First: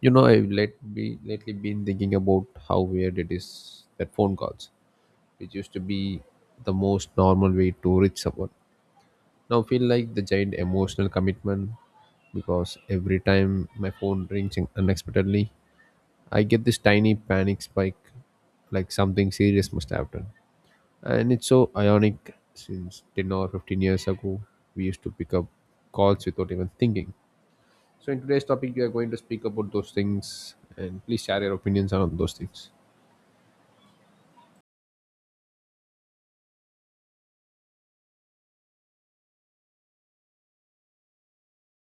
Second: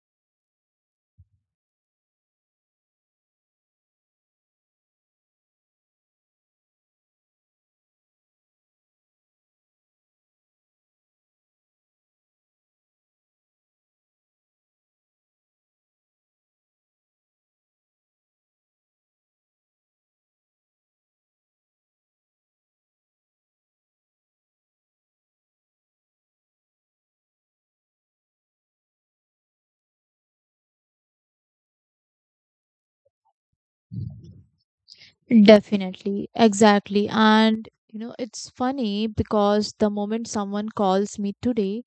I've let be lately been thinking about how weird it is that phone calls, which used to be the most normal way to reach someone, now feel like the giant emotional commitment because every time my phone rings unexpectedly, I get this tiny panic spike, like something serious must happen. And it's so ironic since 10 or 15 years ago, we used to pick up calls without even thinking. So in today's topic, we are going to speak about those things, and please share your opinions on those things. Definitely, exactly. It's funny because the moment someone calls me today,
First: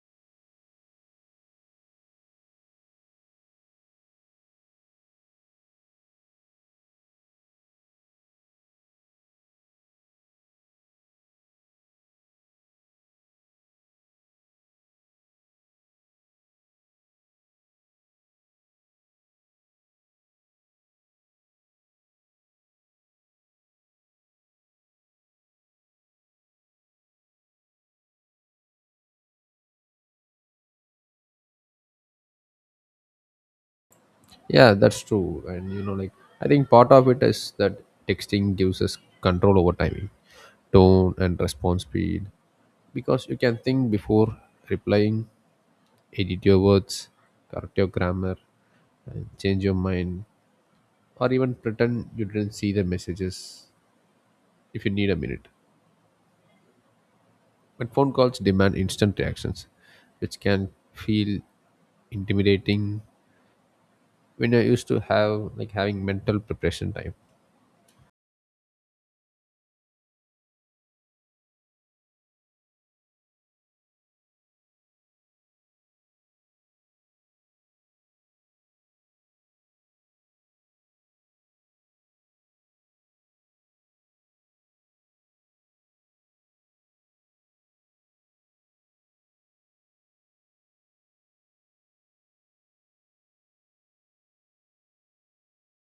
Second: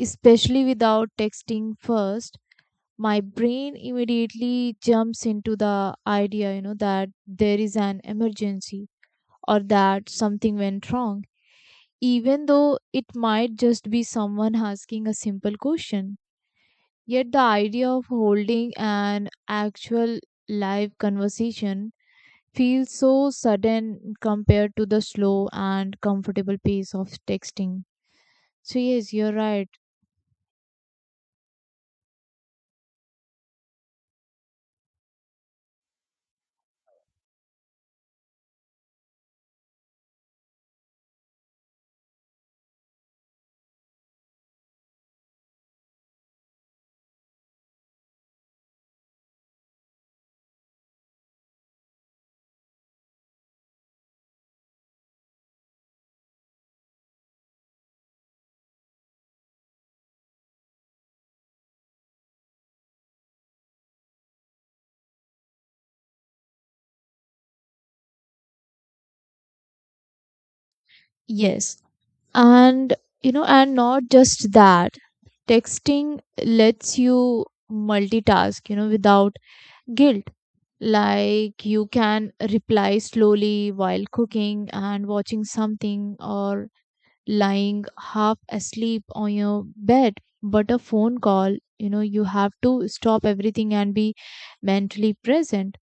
especially without texting first, my brain immediately jumps into the idea, that there is an emergency or that something went wrong, even though it might just be someone asking a simple question. Yet the idea of holding an actual live conversation feels so sudden compared to the slow and comfortable pace of texting. So, yes, you're right. Yeah, that's true. And you know, like I think part of it is that texting gives us control over timing, tone, and response speed because you can think before replying, edit your words, correct your grammar, and change your mind, or even pretend you didn't see the messages if you need a minute. But phone calls demand instant reactions, which can feel intimidating when I used to have having mental preparation time. Yes. And, and not just that, texting lets you multitask, without guilt. Like you can reply slowly while cooking and watching something or lying half asleep on your bed, but a phone call, you have to stop everything and be mentally present,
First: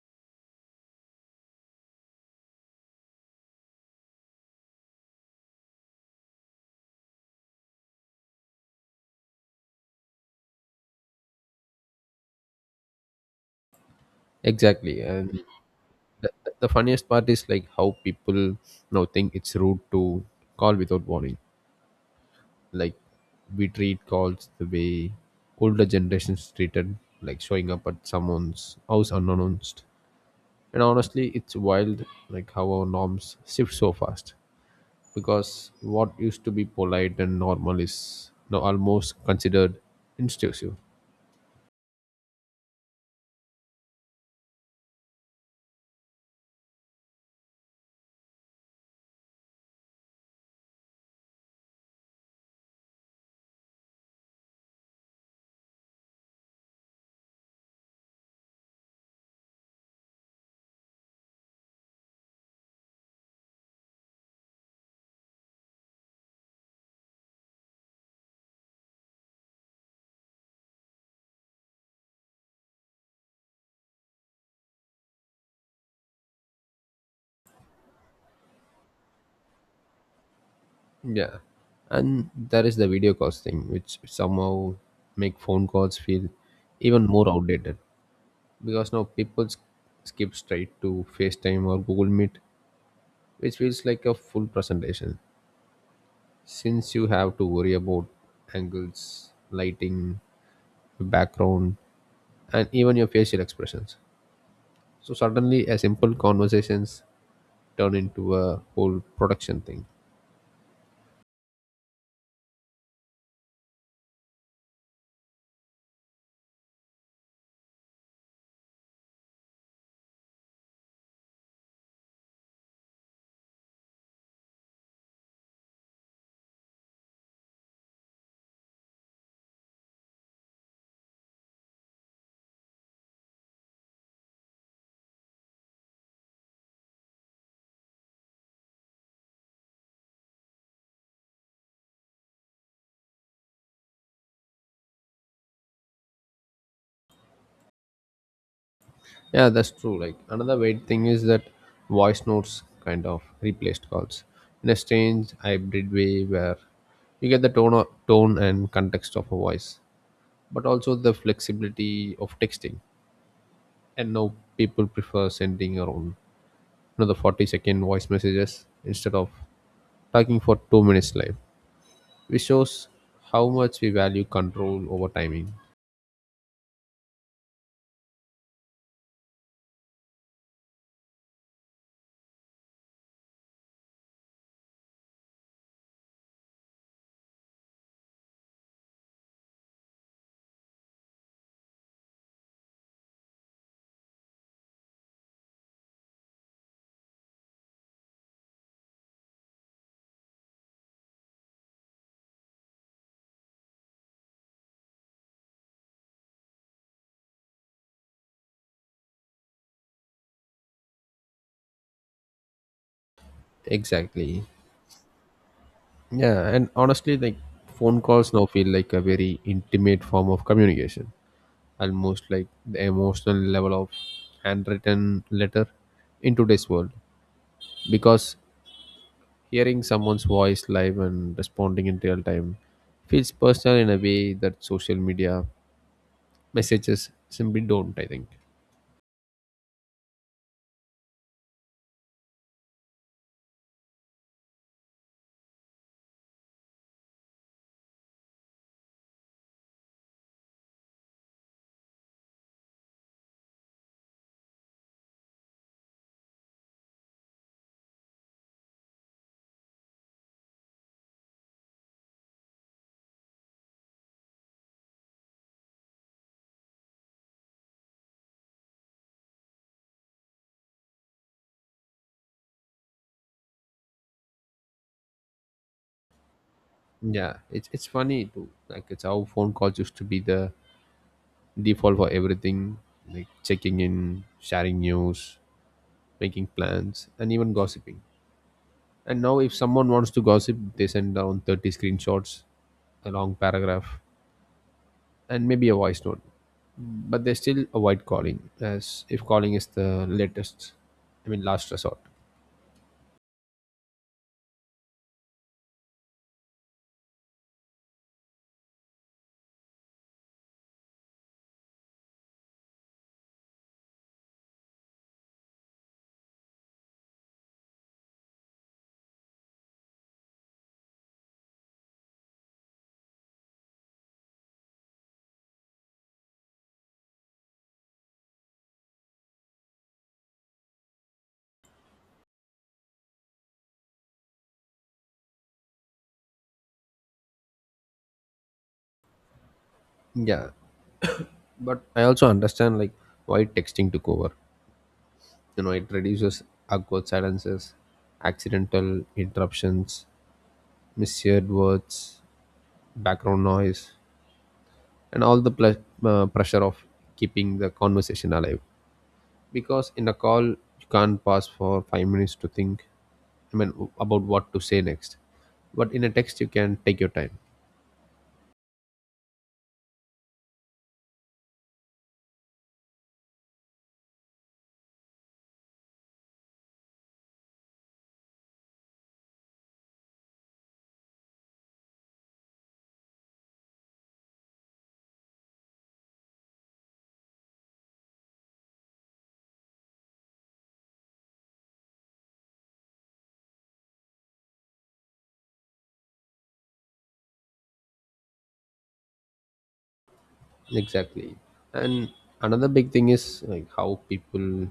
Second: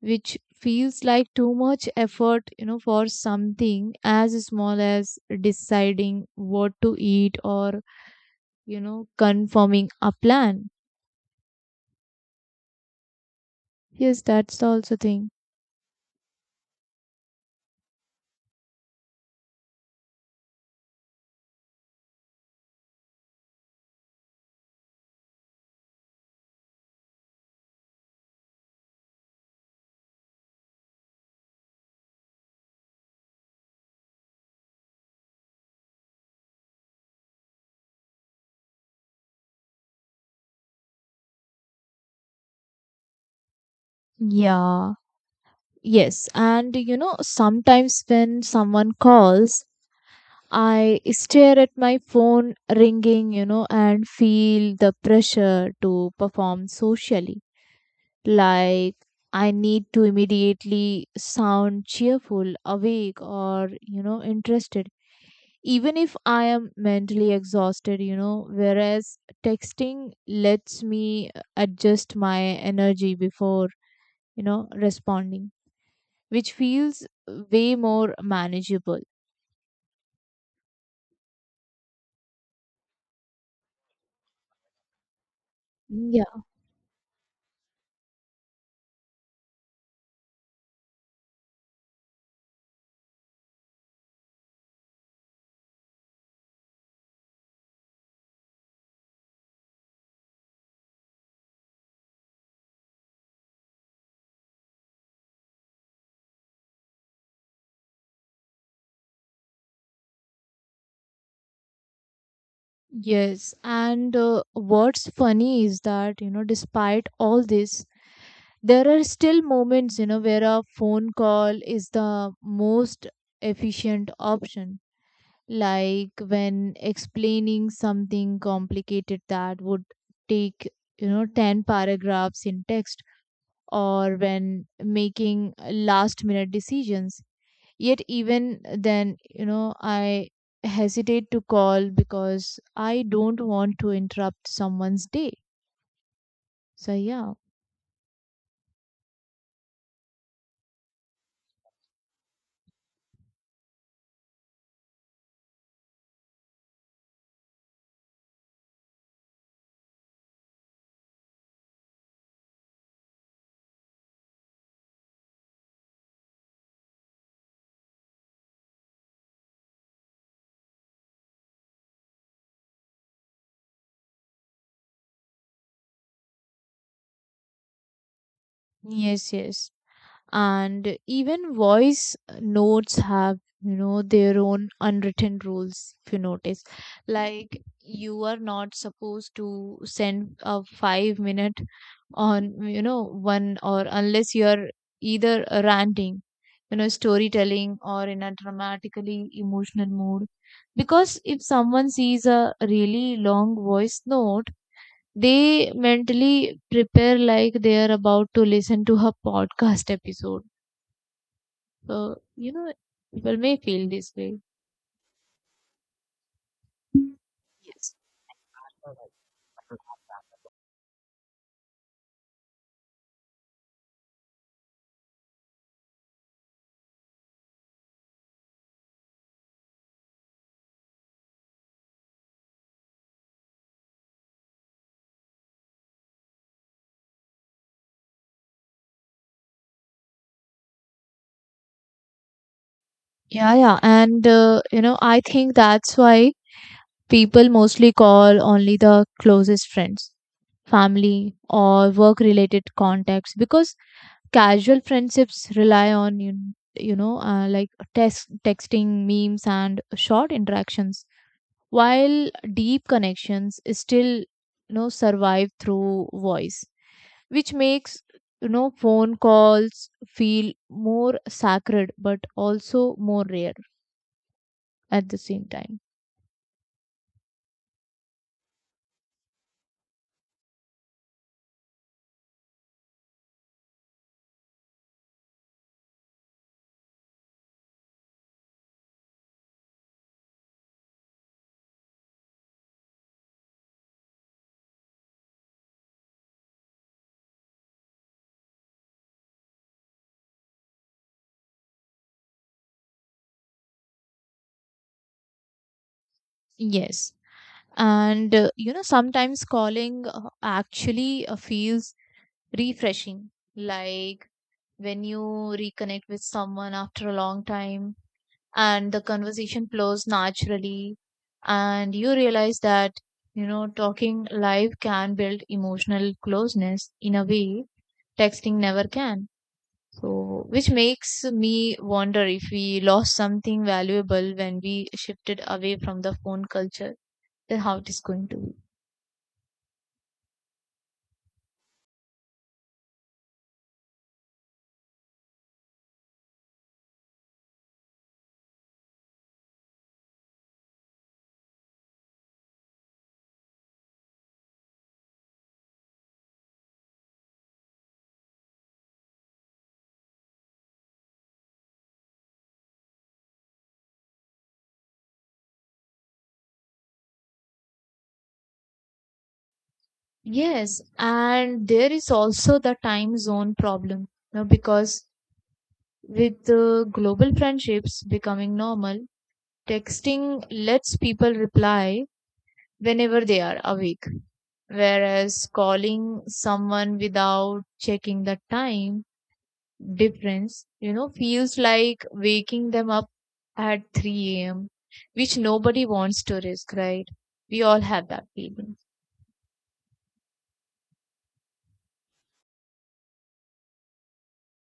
which feels like too much effort, for something as small as deciding what to eat or confirming a plan. Yes, that's the also Exactly. thing. And the, the funniest part is like how people now think it's rude to call without warning. Like we treat calls the way older generations treated, like showing up at someone's house unannounced. And honestly, it's wild like how our norms shift so fast because what used to be polite and normal is now almost considered intrusive. Yeah. Yes, and sometimes when someone calls, I stare at my phone ringing, and feel the pressure to perform socially. Like I need to immediately sound cheerful, awake, or, interested, even if I am mentally exhausted. Whereas texting lets me adjust my energy before, responding, which feels way more manageable. Yeah, and there is the video calls thing, which somehow make phone calls feel even more outdated because now skip straight to FaceTime or Google Meet, which feels like a full presentation since you have to worry about angles, lighting, background, and even your facial expressions. So suddenly, a simple conversations turn into a whole production thing. Yes, and what's funny is that, despite all this, there are still moments, where a phone call is the most efficient option. Like when explaining something complicated that would take, 10 paragraphs in text, or when making last minute decisions. Yet, even then, I hesitate to call because I don't want to interrupt someone's day. So, yeah. Yeah, that's true. Like another weird thing is that voice notes kind of replaced calls in a strange hybrid way where you get the tone and context of a voice, but also the flexibility of texting. And now people prefer sending the 40-second voice messages instead of talking for 2 minutes live, which shows how much we value control over timing. Yes, yes. And even voice notes have, their own unwritten rules, if you notice. Like you are not supposed to send a 5 minute on, one, or unless you are either ranting, storytelling, or in a dramatically emotional mood, because if someone sees a really long voice note, they mentally prepare like they are about to listen to her podcast episode. So, people may feel this way. Exactly. Yeah, and honestly, Yes. phone calls now feel like a very intimate form of communication, almost like the emotional level of handwritten letter in today's world because hearing someone's voice live and responding in real time feels personal in a way that social media messages simply don't, I think. Yeah, yeah. And, I think that's why people mostly call only the closest friends, family, or work related contacts, because casual friendships rely on, like texting, memes, and short interactions, while deep connections still, survive through voice, which makes, phone calls feel more sacred but also more rare at the same time. Yeah, it's funny too, like it's how phone calls used to be the default for everything, like checking in, sharing news, making plans, and even gossiping. And now if someone wants to gossip, they send down 30 screenshots, a long paragraph, and maybe a voice note. But they still avoid calling, as if calling is the latest, I mean, last resort. Yes. And sometimes calling actually feels refreshing, like when you reconnect with someone after a long time and the conversation flows naturally, and you realize that, talking live can build emotional closeness in a way texting never can. So, which makes me wonder, if we lost something valuable when we shifted away from the phone culture, then how it is going to be. Yeah, but I also understand why texting took over. You know, it reduces awkward silences, accidental interruptions, misheard words, background noise, and all the pressure of keeping the conversation alive. Because in a call, you can't pause for 5 minutes to think. I mean, about what to say next. But in a text, you can take your time. Yes, and there is also the time zone problem now, because with global friendships becoming normal, texting lets people reply whenever they are awake, whereas calling someone without checking the time difference, feels like waking them up at 3 a.m., which nobody wants to risk, right? We all have that feeling. Exactly. And another big thing is like how people,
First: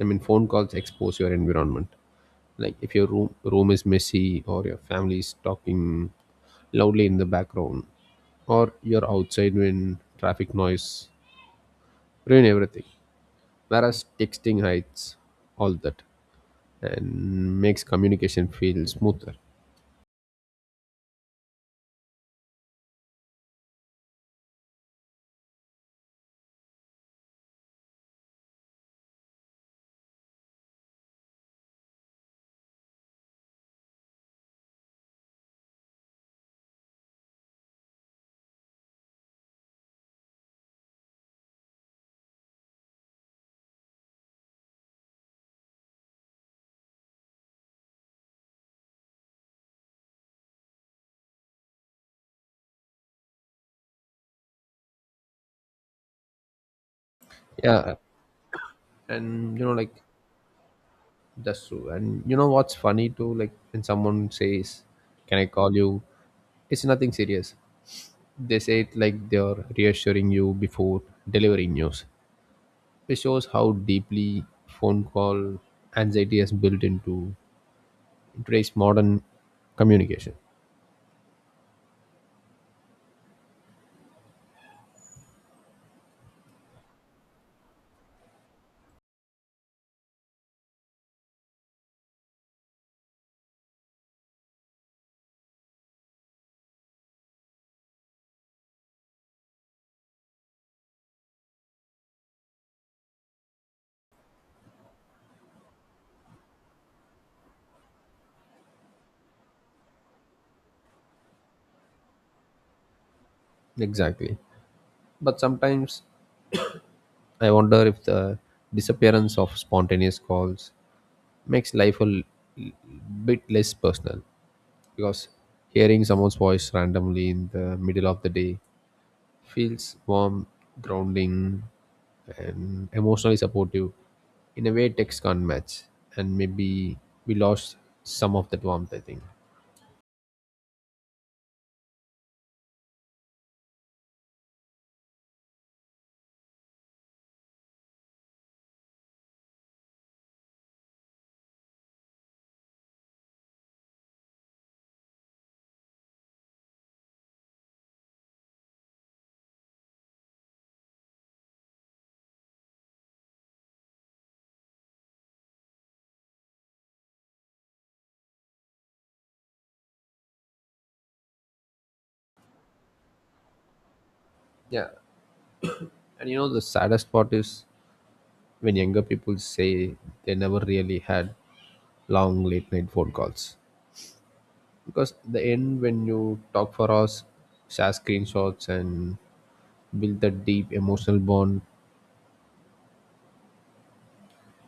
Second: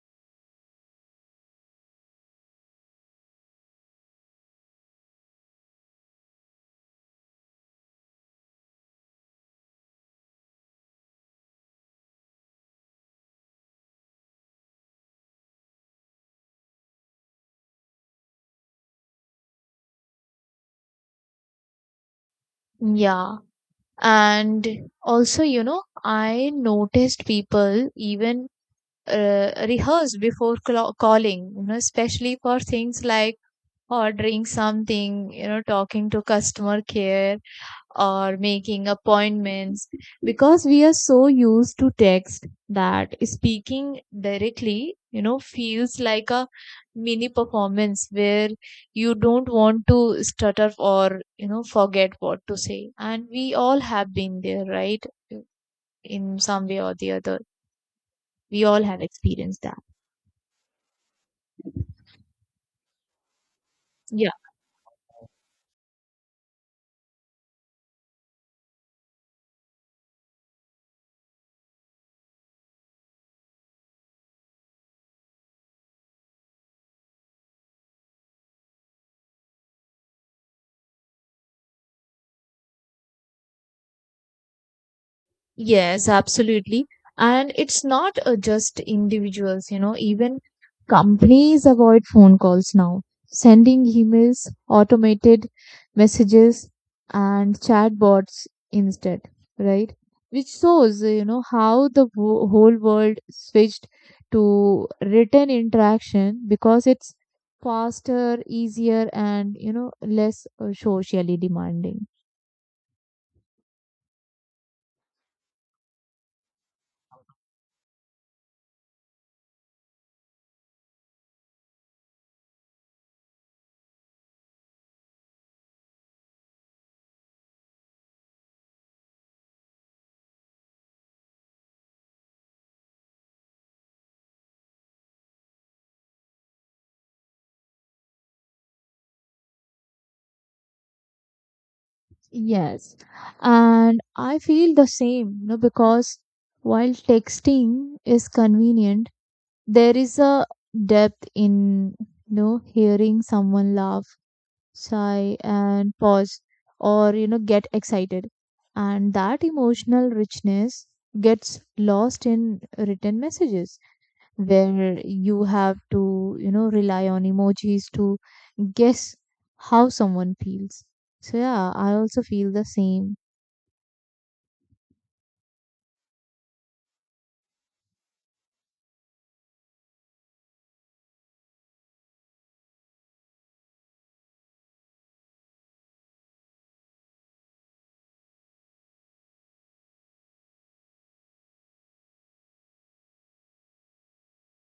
I mean, phone calls expose your environment. Like if your room is messy or your family is talking loudly in the background or you're outside when traffic noise ruin everything. Whereas texting hides all that and makes communication feel smoother. Yeah. And also, I noticed people even rehearse before calling, especially for things like ordering something, talking to customer care or making appointments, because we are so used to text that speaking directly, feels like a mini performance, where you don't want to stutter or, forget what to say. And we all have been there, right, in some way or the other. Yeah. We all have And you experienced know, like that's that. true. And you know what's funny too, like when someone says, "Can I call you? It's nothing serious." They say it like they are reassuring you before delivering news, which shows how deeply phone call anxiety is built into today's modern communication. Yes, absolutely. And it's not, just individuals, even companies avoid phone calls now, sending emails, automated messages, and chatbots instead, right? Which shows, how the whole world switched to written interaction, because it's faster, easier, and, less socially demanding. Exactly. But sometimes I wonder if the disappearance of spontaneous calls makes life a l- bit less personal because hearing someone's voice randomly in the middle of the day feels warm, grounding, and emotionally supportive in a way text can't match. And maybe we lost some of that warmth, I think. Yes, and I feel the same, because while texting is convenient, there is a depth in, hearing someone laugh, sigh, and pause, or, get excited. And that emotional richness gets lost in written messages, where you have to, rely on emojis to guess how someone feels. So, yeah, I also feel the same. Yeah. And you know, the saddest part is when younger people say they never really had long late night phone calls. Because the end, when you talk for us, share screenshots, and build that deep emotional bond,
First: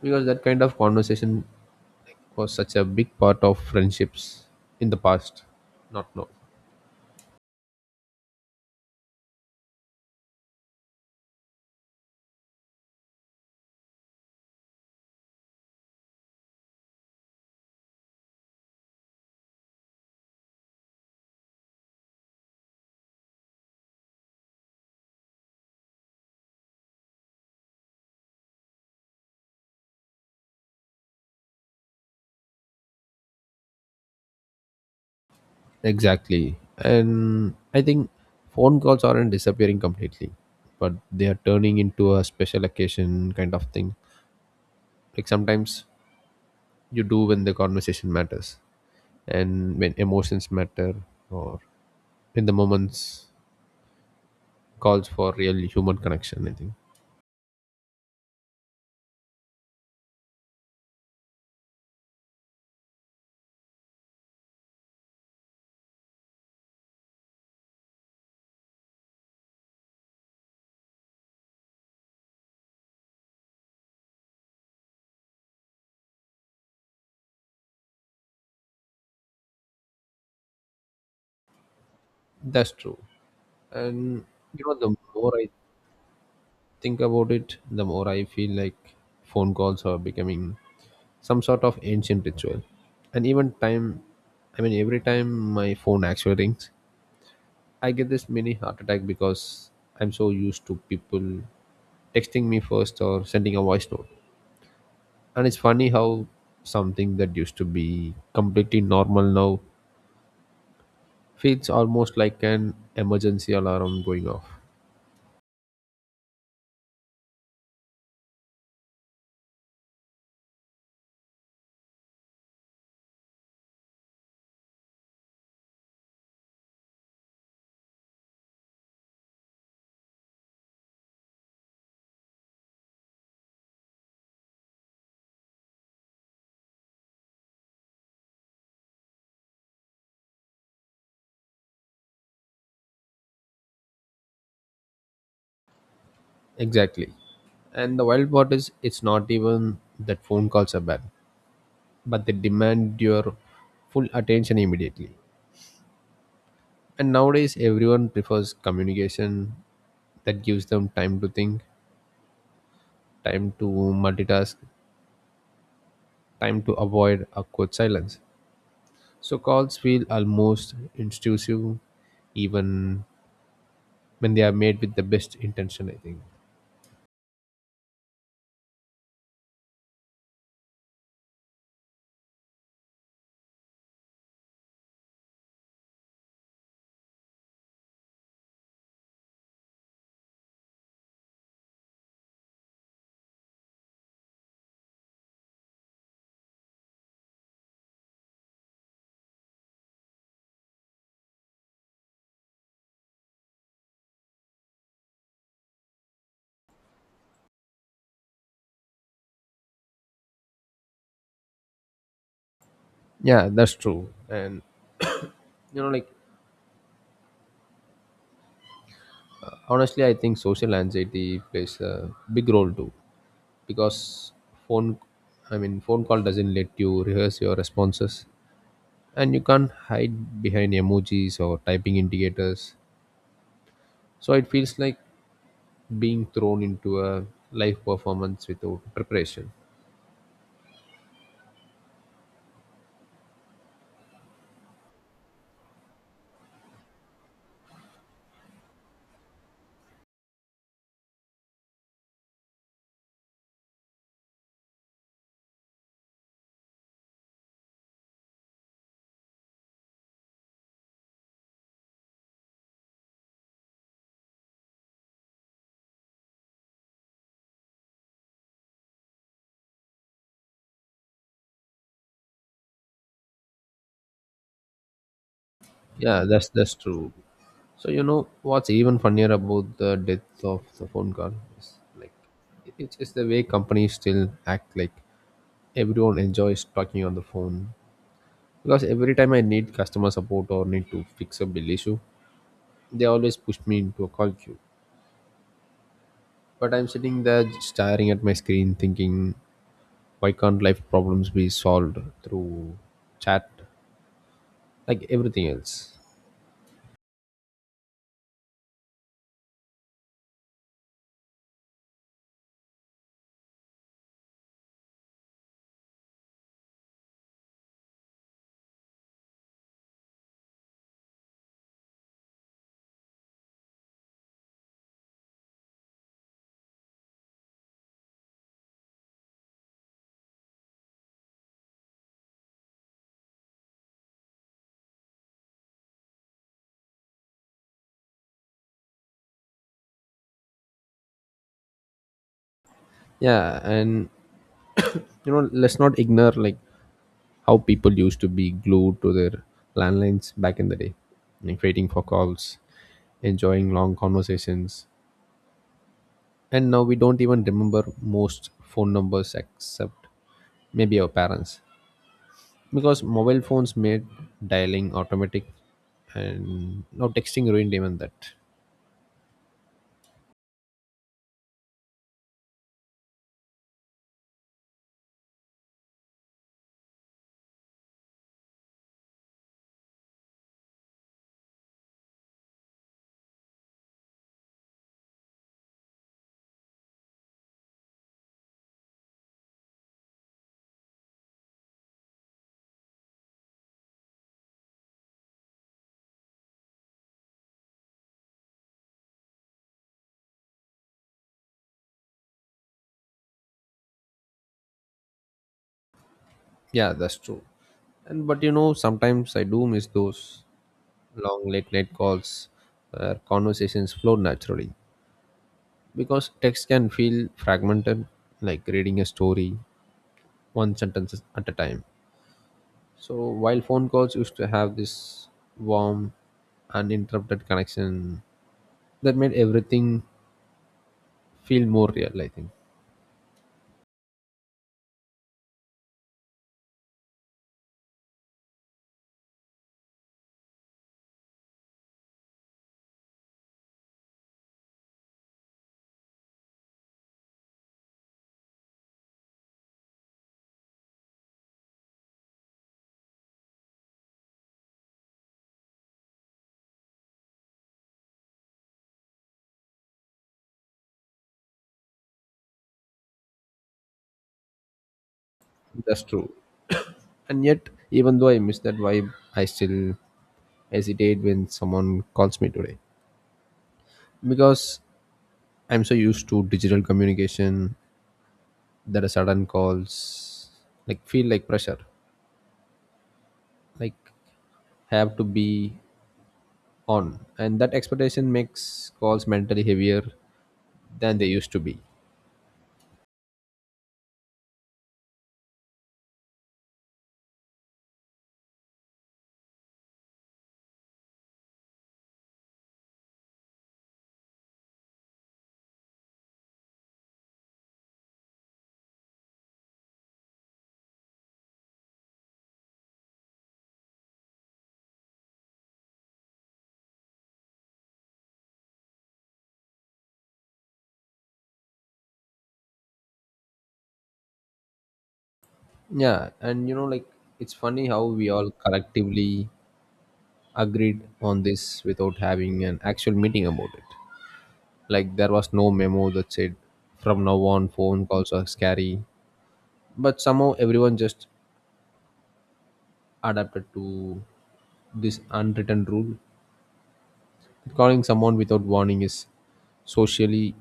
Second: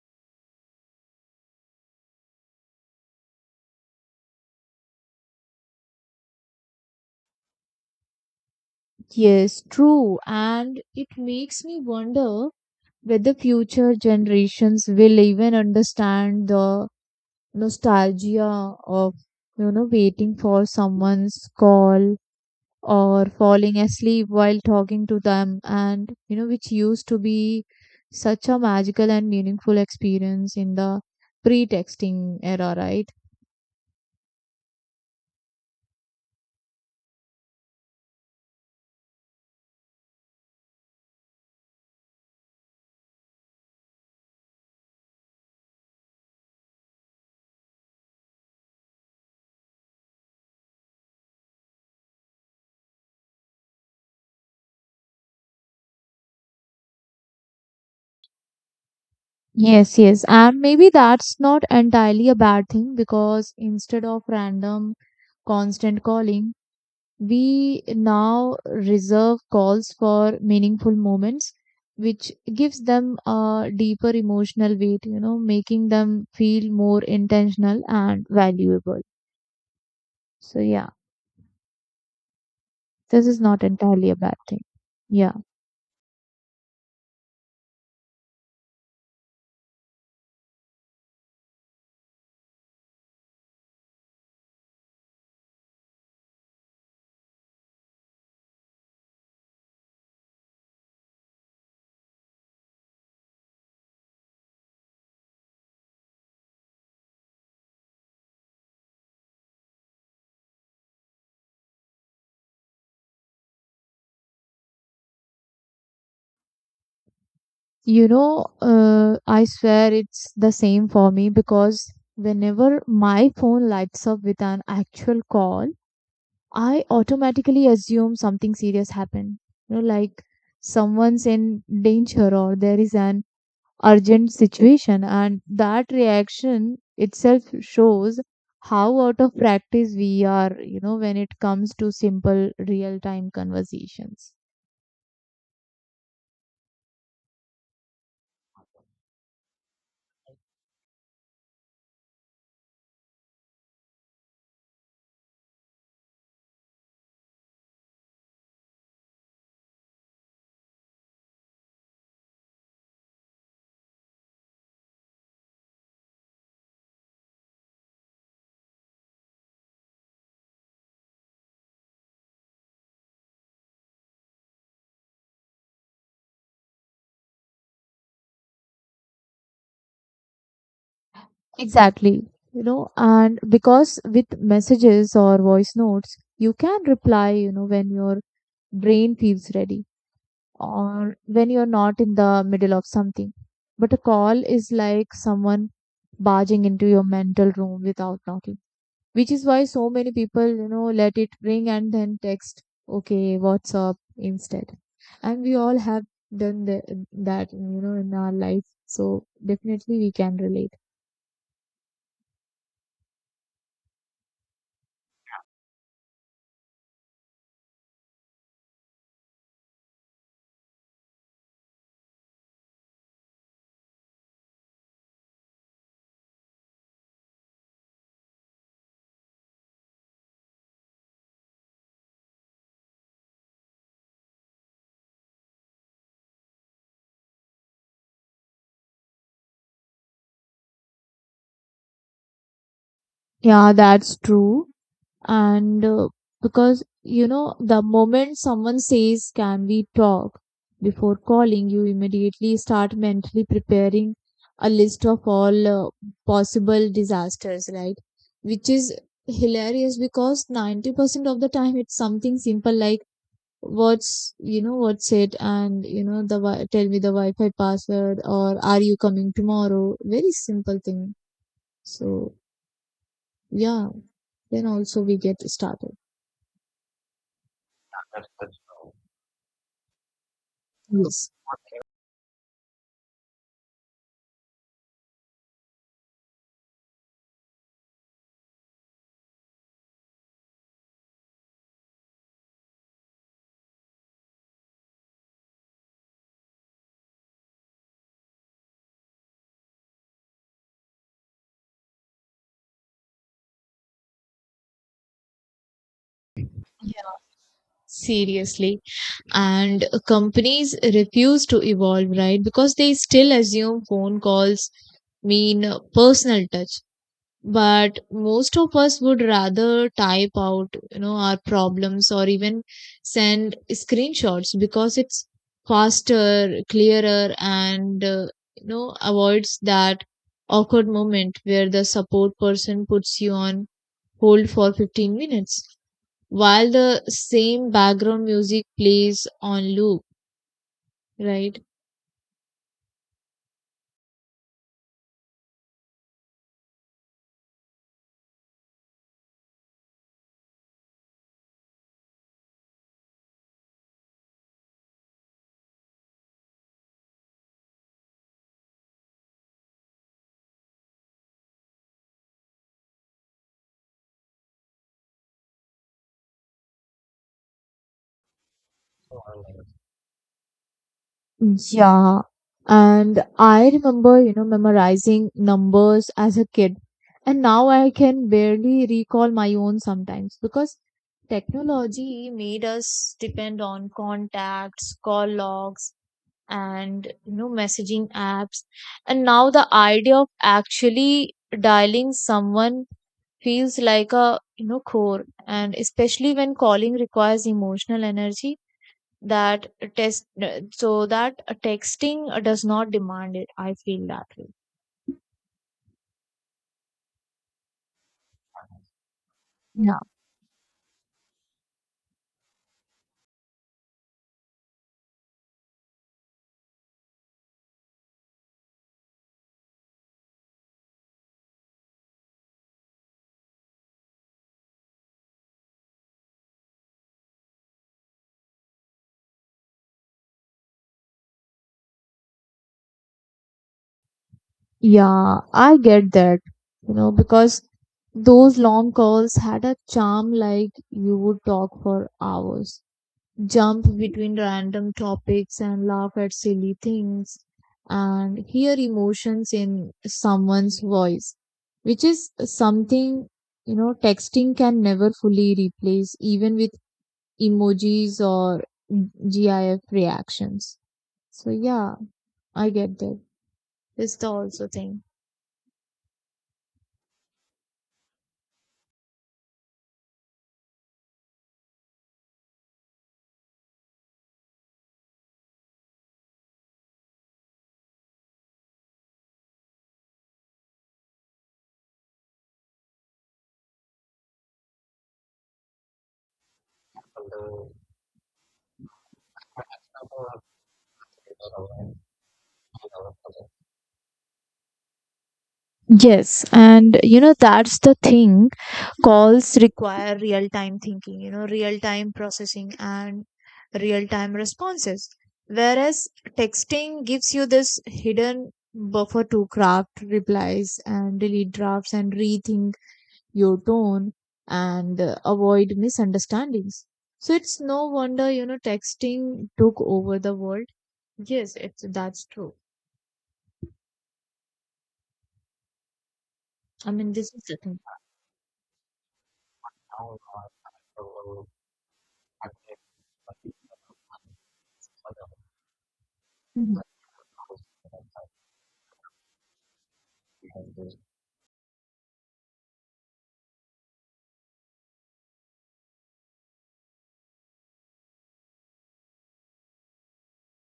because that kind of conversation was such a big part of friendships in the past, not now. Yes, true. And it makes me wonder whether future generations will even understand the nostalgia of, waiting for someone's call or falling asleep while talking to them, and, which used to be such a magical and meaningful experience in the pre-texting era, right? Exactly. And I think phone calls aren't disappearing completely, but they are turning into a special occasion kind of thing. Like sometimes you do when the conversation matters and when emotions matter, or in the moments calls for real human connection, I think. Yes, yes. And maybe that's not entirely a bad thing, because instead of random constant calling, we now reserve calls for meaningful moments, which gives them a deeper emotional weight, making them feel more intentional and valuable. So, yeah, That's true. this is not entirely a And bad thing. you know, the more Yeah. I think about it, the more I feel like phone calls are becoming some sort of ancient ritual. And even time, I mean, every time my phone actually rings, I get this mini heart attack because I'm so used to people texting me first or sending a voice note. And it's funny how something that used to be completely normal now feels almost like an emergency alarm going off. I swear it's the same for me, because whenever my phone lights up with an actual call, I automatically assume something serious happened. Like someone's in danger or there is an urgent situation, and that reaction itself shows how out of practice we are, when it comes to simple real time conversations. Exactly. And the wild part is, it's not even that phone calls are bad, but they demand your full attention immediately. And nowadays, everyone prefers communication that gives them time to think, time to multitask, time to avoid awkward silence. So calls feel almost intrusive, even when they are made with the best intention, I think. Exactly. And because with messages or voice notes, you can reply, when your brain feels ready or when you're not in the middle of something. But a call is like someone barging into your mental room without knocking, which is why so many people, let it ring and then text, "Okay, what's up?" instead. And we all have done that, in our life. So definitely we can relate. Yeah, that's true. And, you know, like, honestly, I think social anxiety plays a big role too because phone, I mean, phone call doesn't let you rehearse your responses and you can't hide behind emojis or typing indicators. So it feels like being thrown into a live performance without preparation. Yeah, that's true. And because, the moment someone says, "Can we talk?" before calling, you immediately start mentally preparing a list of all possible disasters, right? Which is hilarious, because 90% of the time it's something simple like what's it, and, the tell me the wi-fi password, or are you coming tomorrow, very simple thing. So, yeah, then also we get started. Yeah, that's true. So you know what's even funnier about the death of the phone Yes. call is it's the way companies still act like everyone enjoys talking on the phone. Because every time I need customer support or need to fix a bill issue, they always push me into a call queue. But I'm sitting there staring at my screen thinking, why can't life problems be solved through chat like everything else? Seriously. And companies refuse to evolve, right? Because they still assume phone calls mean personal touch. But most of us would rather type out, our problems, or even send screenshots, because it's faster, clearer, and, avoids that awkward moment where the support person puts you on hold for 15 minutes while the same background music plays on loop, right? Yeah, and you know, let's not ignore like how people used to be glued to their landlines back in the day, like waiting for calls, enjoying long conversations, and now we don't even remember most phone numbers except maybe our parents because mobile phones made dialing automatic, and now texting ruined even that. Yeah. And I remember, memorizing numbers as a kid. And now I can barely recall my own sometimes, because technology made us depend on contacts, call logs, and, messaging apps. And now the idea of actually dialing someone feels like a, chore, and especially when calling requires emotional energy that test, so that texting does not demand it. I feel that way. Yeah, that's true. And but you know, sometimes I do miss Yeah. those long late night calls where conversations flow naturally because text can feel fragmented like reading a story one sentence at a time. So while phone calls used to have this warm uninterrupted connection that made everything feel more real, I think. Yeah, I get that. Because those long calls had a charm. Like you would talk for hours, jump between random topics and laugh at silly things, and hear emotions in someone's voice, which is something, texting can never fully replace, even with emojis or GIF reactions. So, yeah, I get that. This the also thing. That's true. And yet even though I miss that vibe, I still hesitate when someone calls me today because I'm so used to digital communication that a sudden calls like feel like pressure, like have to be on, and that expectation makes calls mentally heavier than they used to be. Yes, and that's the thing. Calls require real time thinking, real time processing and real time responses. Whereas texting gives you this hidden buffer to craft replies and delete drafts and rethink your tone, and avoid misunderstandings. So it's no wonder, texting took over the world. Yes, it's that's true. Yeah, and you know I like mean, this is it's the thing. funny how we all collectively agreed on this without having an actual meeting about it. Like there was no memo that said Mhm. from now on phone calls are scary, but somehow everyone just adapted to this unwritten rule that calling someone without warning is socially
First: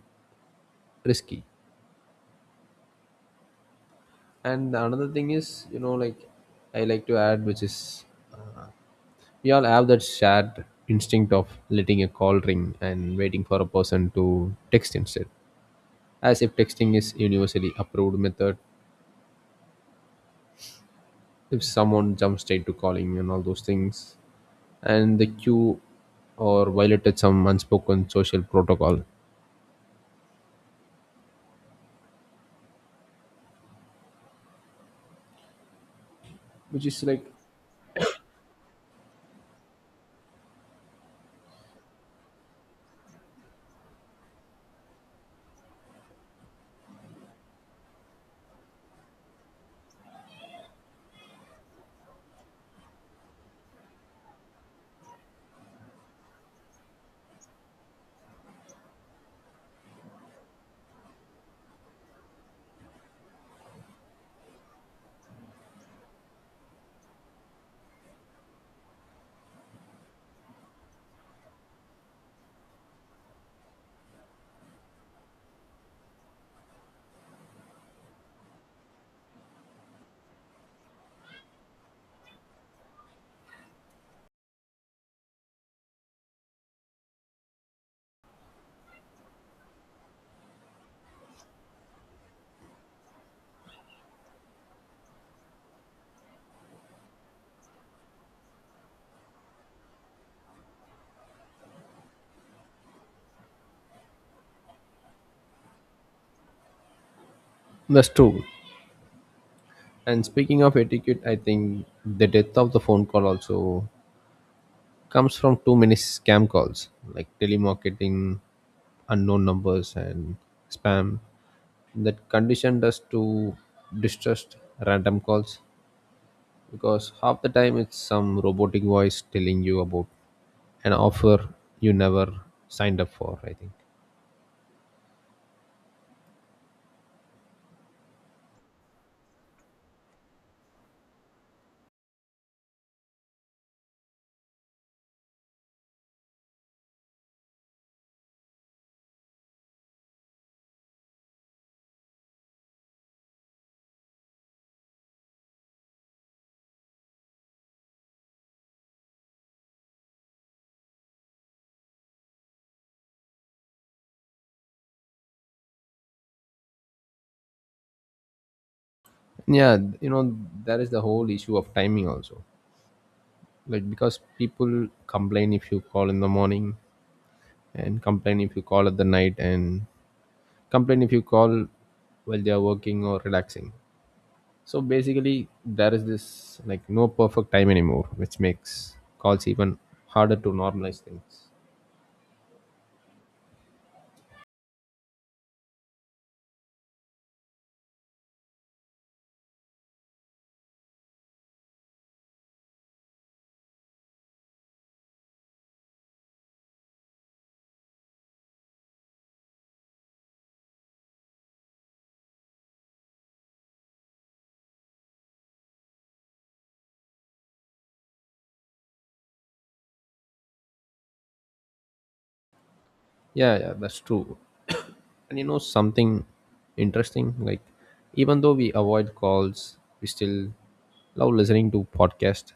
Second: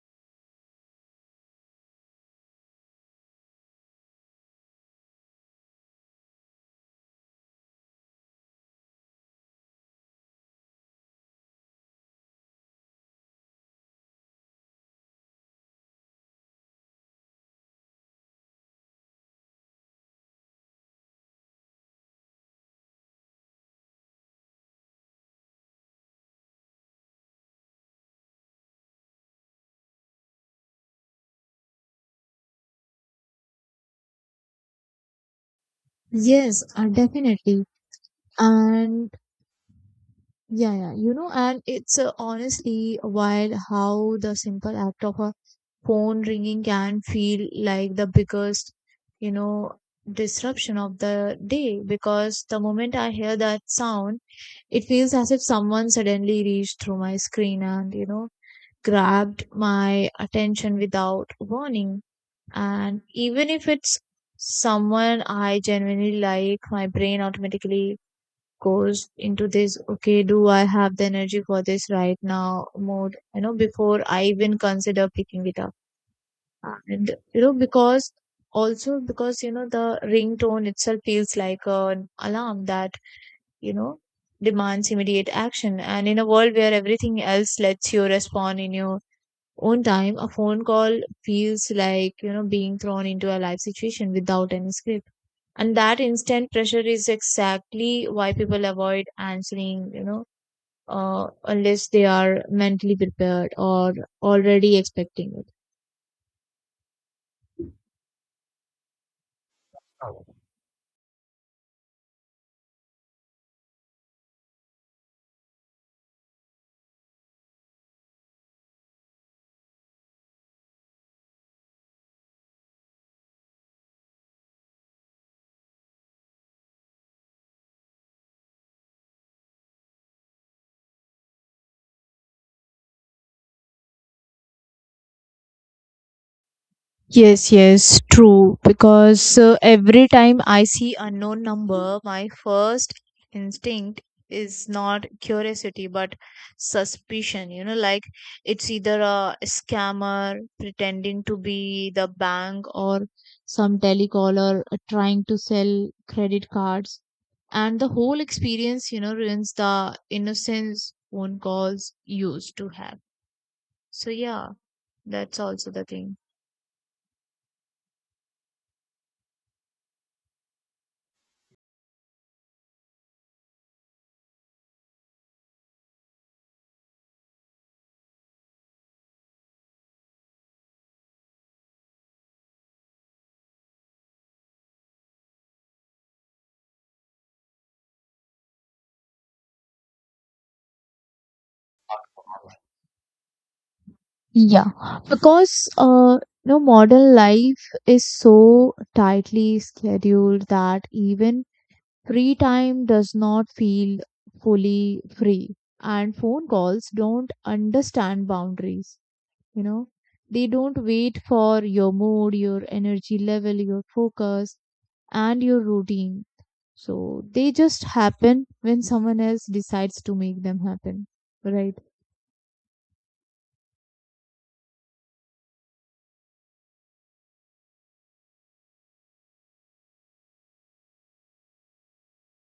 risky. And the another thing is, I like to add, which is, we all have that shared instinct of letting a call ring and waiting for a person to text instead, as if texting is universally approved method. If someone jumps straight to calling and all those things and the queue or violated some unspoken social protocol, Yes, which is like, definitely. And yeah, yeah, and it's, honestly wild how the simple act of a phone ringing can feel like the biggest, you know, disruption of the day, because the moment I hear that sound, it feels as if someone suddenly reached through my screen and, grabbed my attention without warning. And even if it's someone I genuinely like, my brain automatically goes into this, "Okay, do I have the energy for this right now?" mode, before I even consider picking it up. And, because, also because, the ringtone itself feels like an alarm that, you know demands immediate action. And in a world where everything else lets you respond in your own time, a phone call feels like, being thrown into a live situation without any script, and that instant pressure is exactly why people avoid answering, unless they are mentally prepared or already expecting it. that's true. And speaking of etiquette, I think the death of the phone call also comes from too many scam calls like telemarketing, unknown numbers, and spam that conditioned us to distrust random calls because half the time it's some robotic voice telling you about an offer you never signed up for, I think. Yes, yes, true. Because every time I see unknown number, my first instinct is not curiosity but suspicion. Like it's either a scammer pretending to be the bank, or some telecaller trying to sell credit cards. And the whole experience, ruins the innocence phone calls used to have. So, yeah, that's also the thing. Yeah, you know, that is the whole issue of timing also, because people complain if you call in the morning and complain if you call at the night and complain if you call while they are working or relaxing. So basically there is this like no perfect time anymore, which makes calls even harder to normalize things. Yeah, because modern life is so tightly scheduled that even free time does not feel fully free, and phone calls don't understand boundaries. You know, they don't wait for your mood, your energy level, your focus, and your routine. So they just happen when someone else decides to make them happen, right? Yeah, yeah, that's true. And you know something interesting, like even though we avoid calls, we still love listening to podcasts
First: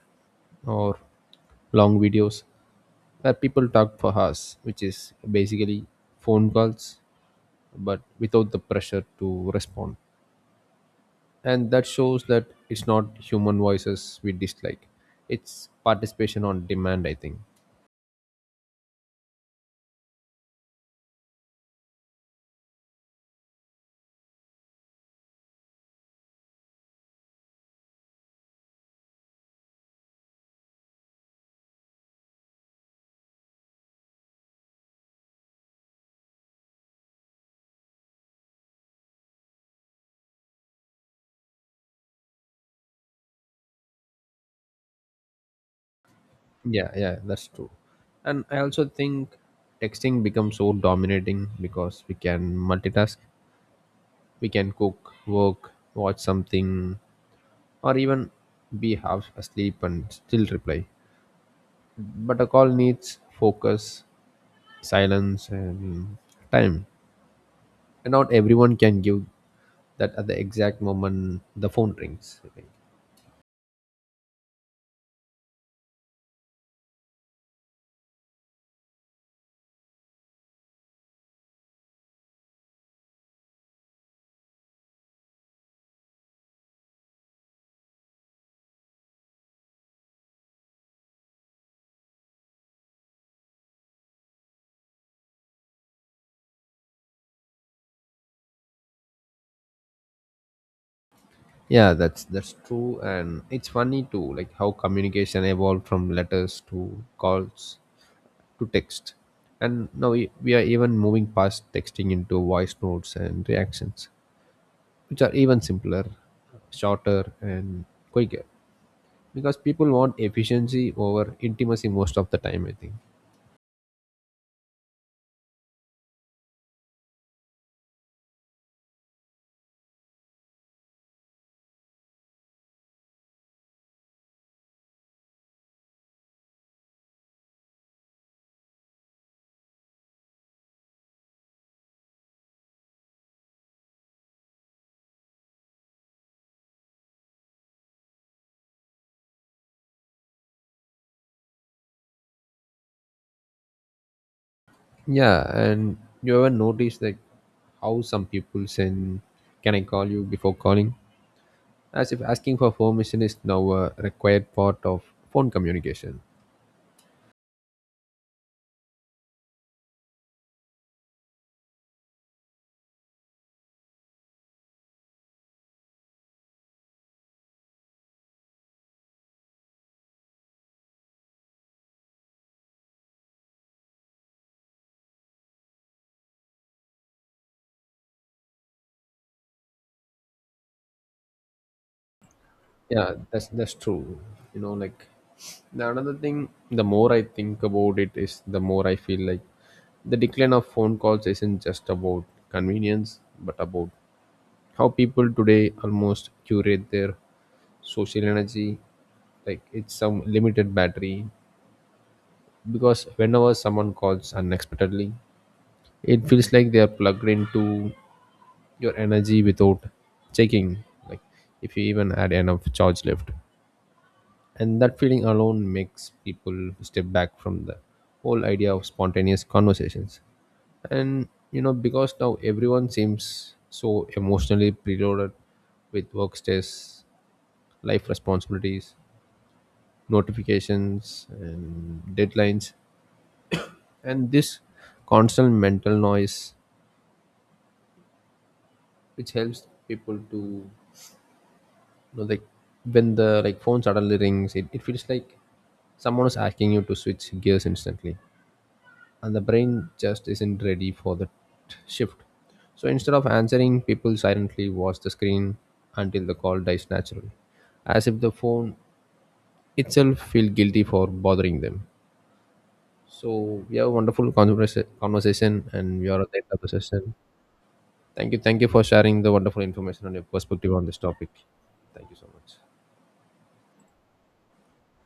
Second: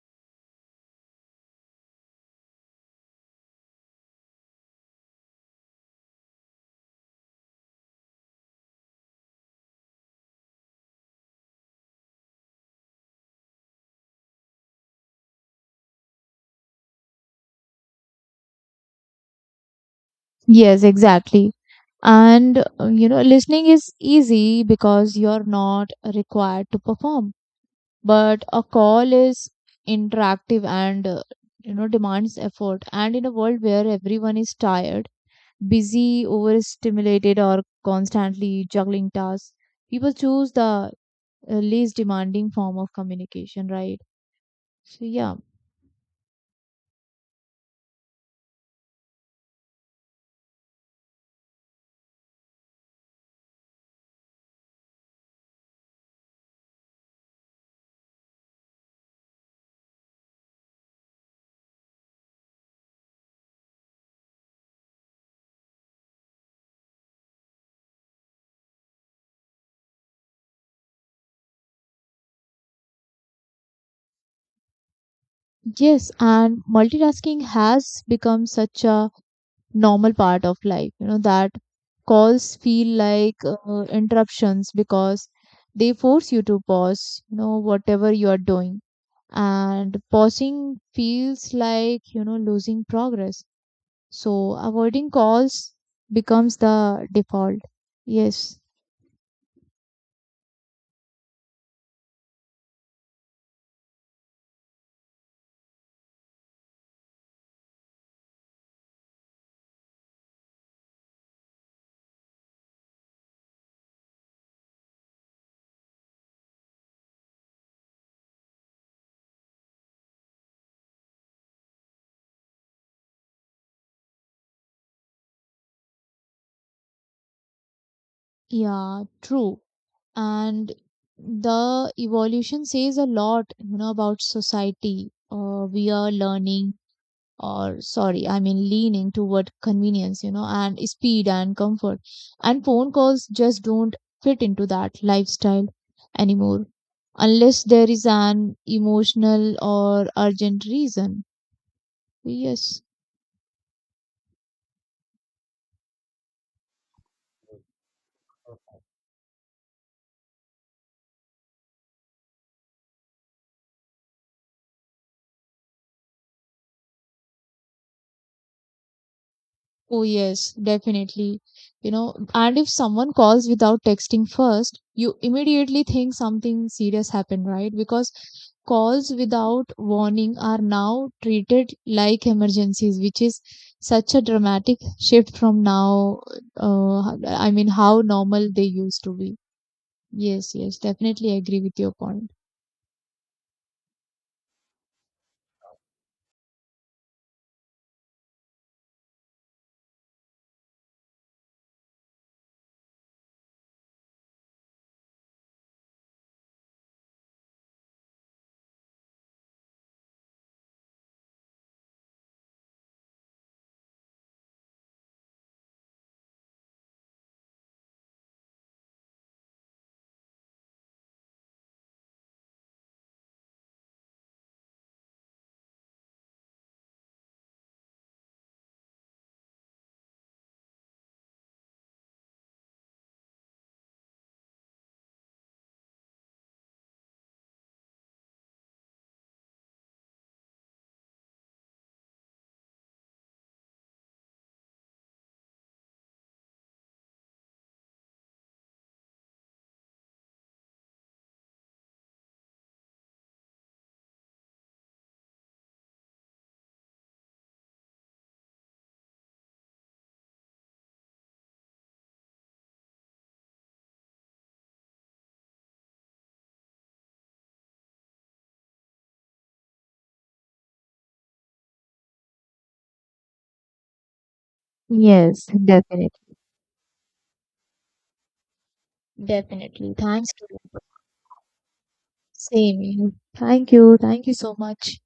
or long videos where people talk for us, which is basically phone calls but without the pressure to respond. And that shows that it's not human voices we dislike, it's participation on demand, I think. Yes, exactly. And listening is easy because you're not required to perform. But a call is interactive, and demands effort. And in a world where everyone is tired, busy, overstimulated, or constantly juggling tasks, people choose the, least demanding form of communication, right? So yeah. Yeah, yeah, that's true. And I also think texting becomes so dominating because we can multitask, we can cook, work, watch something, or even be half asleep and still reply. But a call needs focus, silence, and time, and not everyone can give that at the exact moment the phone rings, I think. Yes, and multitasking has become such a normal part of life, that calls feel like, interruptions, because they force you to pause, whatever you are doing, and pausing feels like, losing progress. So avoiding calls becomes the default. Yes. Yeah, that's true. And it's funny too, like how communication evolved from letters to calls to text, and now we are even moving past texting into voice notes and reactions, which are even simpler, shorter, and quicker because people want efficiency over intimacy most of the time, I think. Yeah, true. And the evolution says a lot, about society. We are learning, or sorry, I mean, leaning toward convenience, and speed and comfort. And phone calls just don't fit into that lifestyle anymore, unless there is an emotional or urgent reason. Yes. Yeah, and you ever notice like how some people send, "Can I call you?" before calling, as if asking for permission is now a required part of phone communication. Oh, yes, definitely. And if someone calls without texting first, you immediately think something serious happened, right? Because calls without warning are now treated like emergencies, which is such a dramatic shift from now, I mean, how normal they used to be. Yes, yes, definitely agree with your point. Yeah, that's true. you know like the another thing, the more I think about it, is the more I feel like the decline of phone calls isn't just about convenience but about how people today almost curate their social energy like it's some limited battery. Because whenever someone calls unexpectedly, it feels like they are plugged into your energy without checking like if you even had enough charge left. And that feeling alone makes people step back from the whole idea of spontaneous conversations. And you know, because now everyone seems so emotionally preloaded with work stress, life responsibilities, notifications and deadlines, and this constant mental noise, which helps people to, You know, like when the phone suddenly rings, it feels like someone is asking you to switch gears instantly, and the brain just isn't ready for that shift. So instead of answering, people silently watch the screen until the call dies naturally, as if the phone itself feel guilty for bothering them. So we have a wonderful Yes, conversation, and we definitely. are at the end of the session. Thank you for sharing the wonderful Definitely. information and your Thanks to perspective you. on this topic. Thank you so much. Same. Thank you. Thank you so much.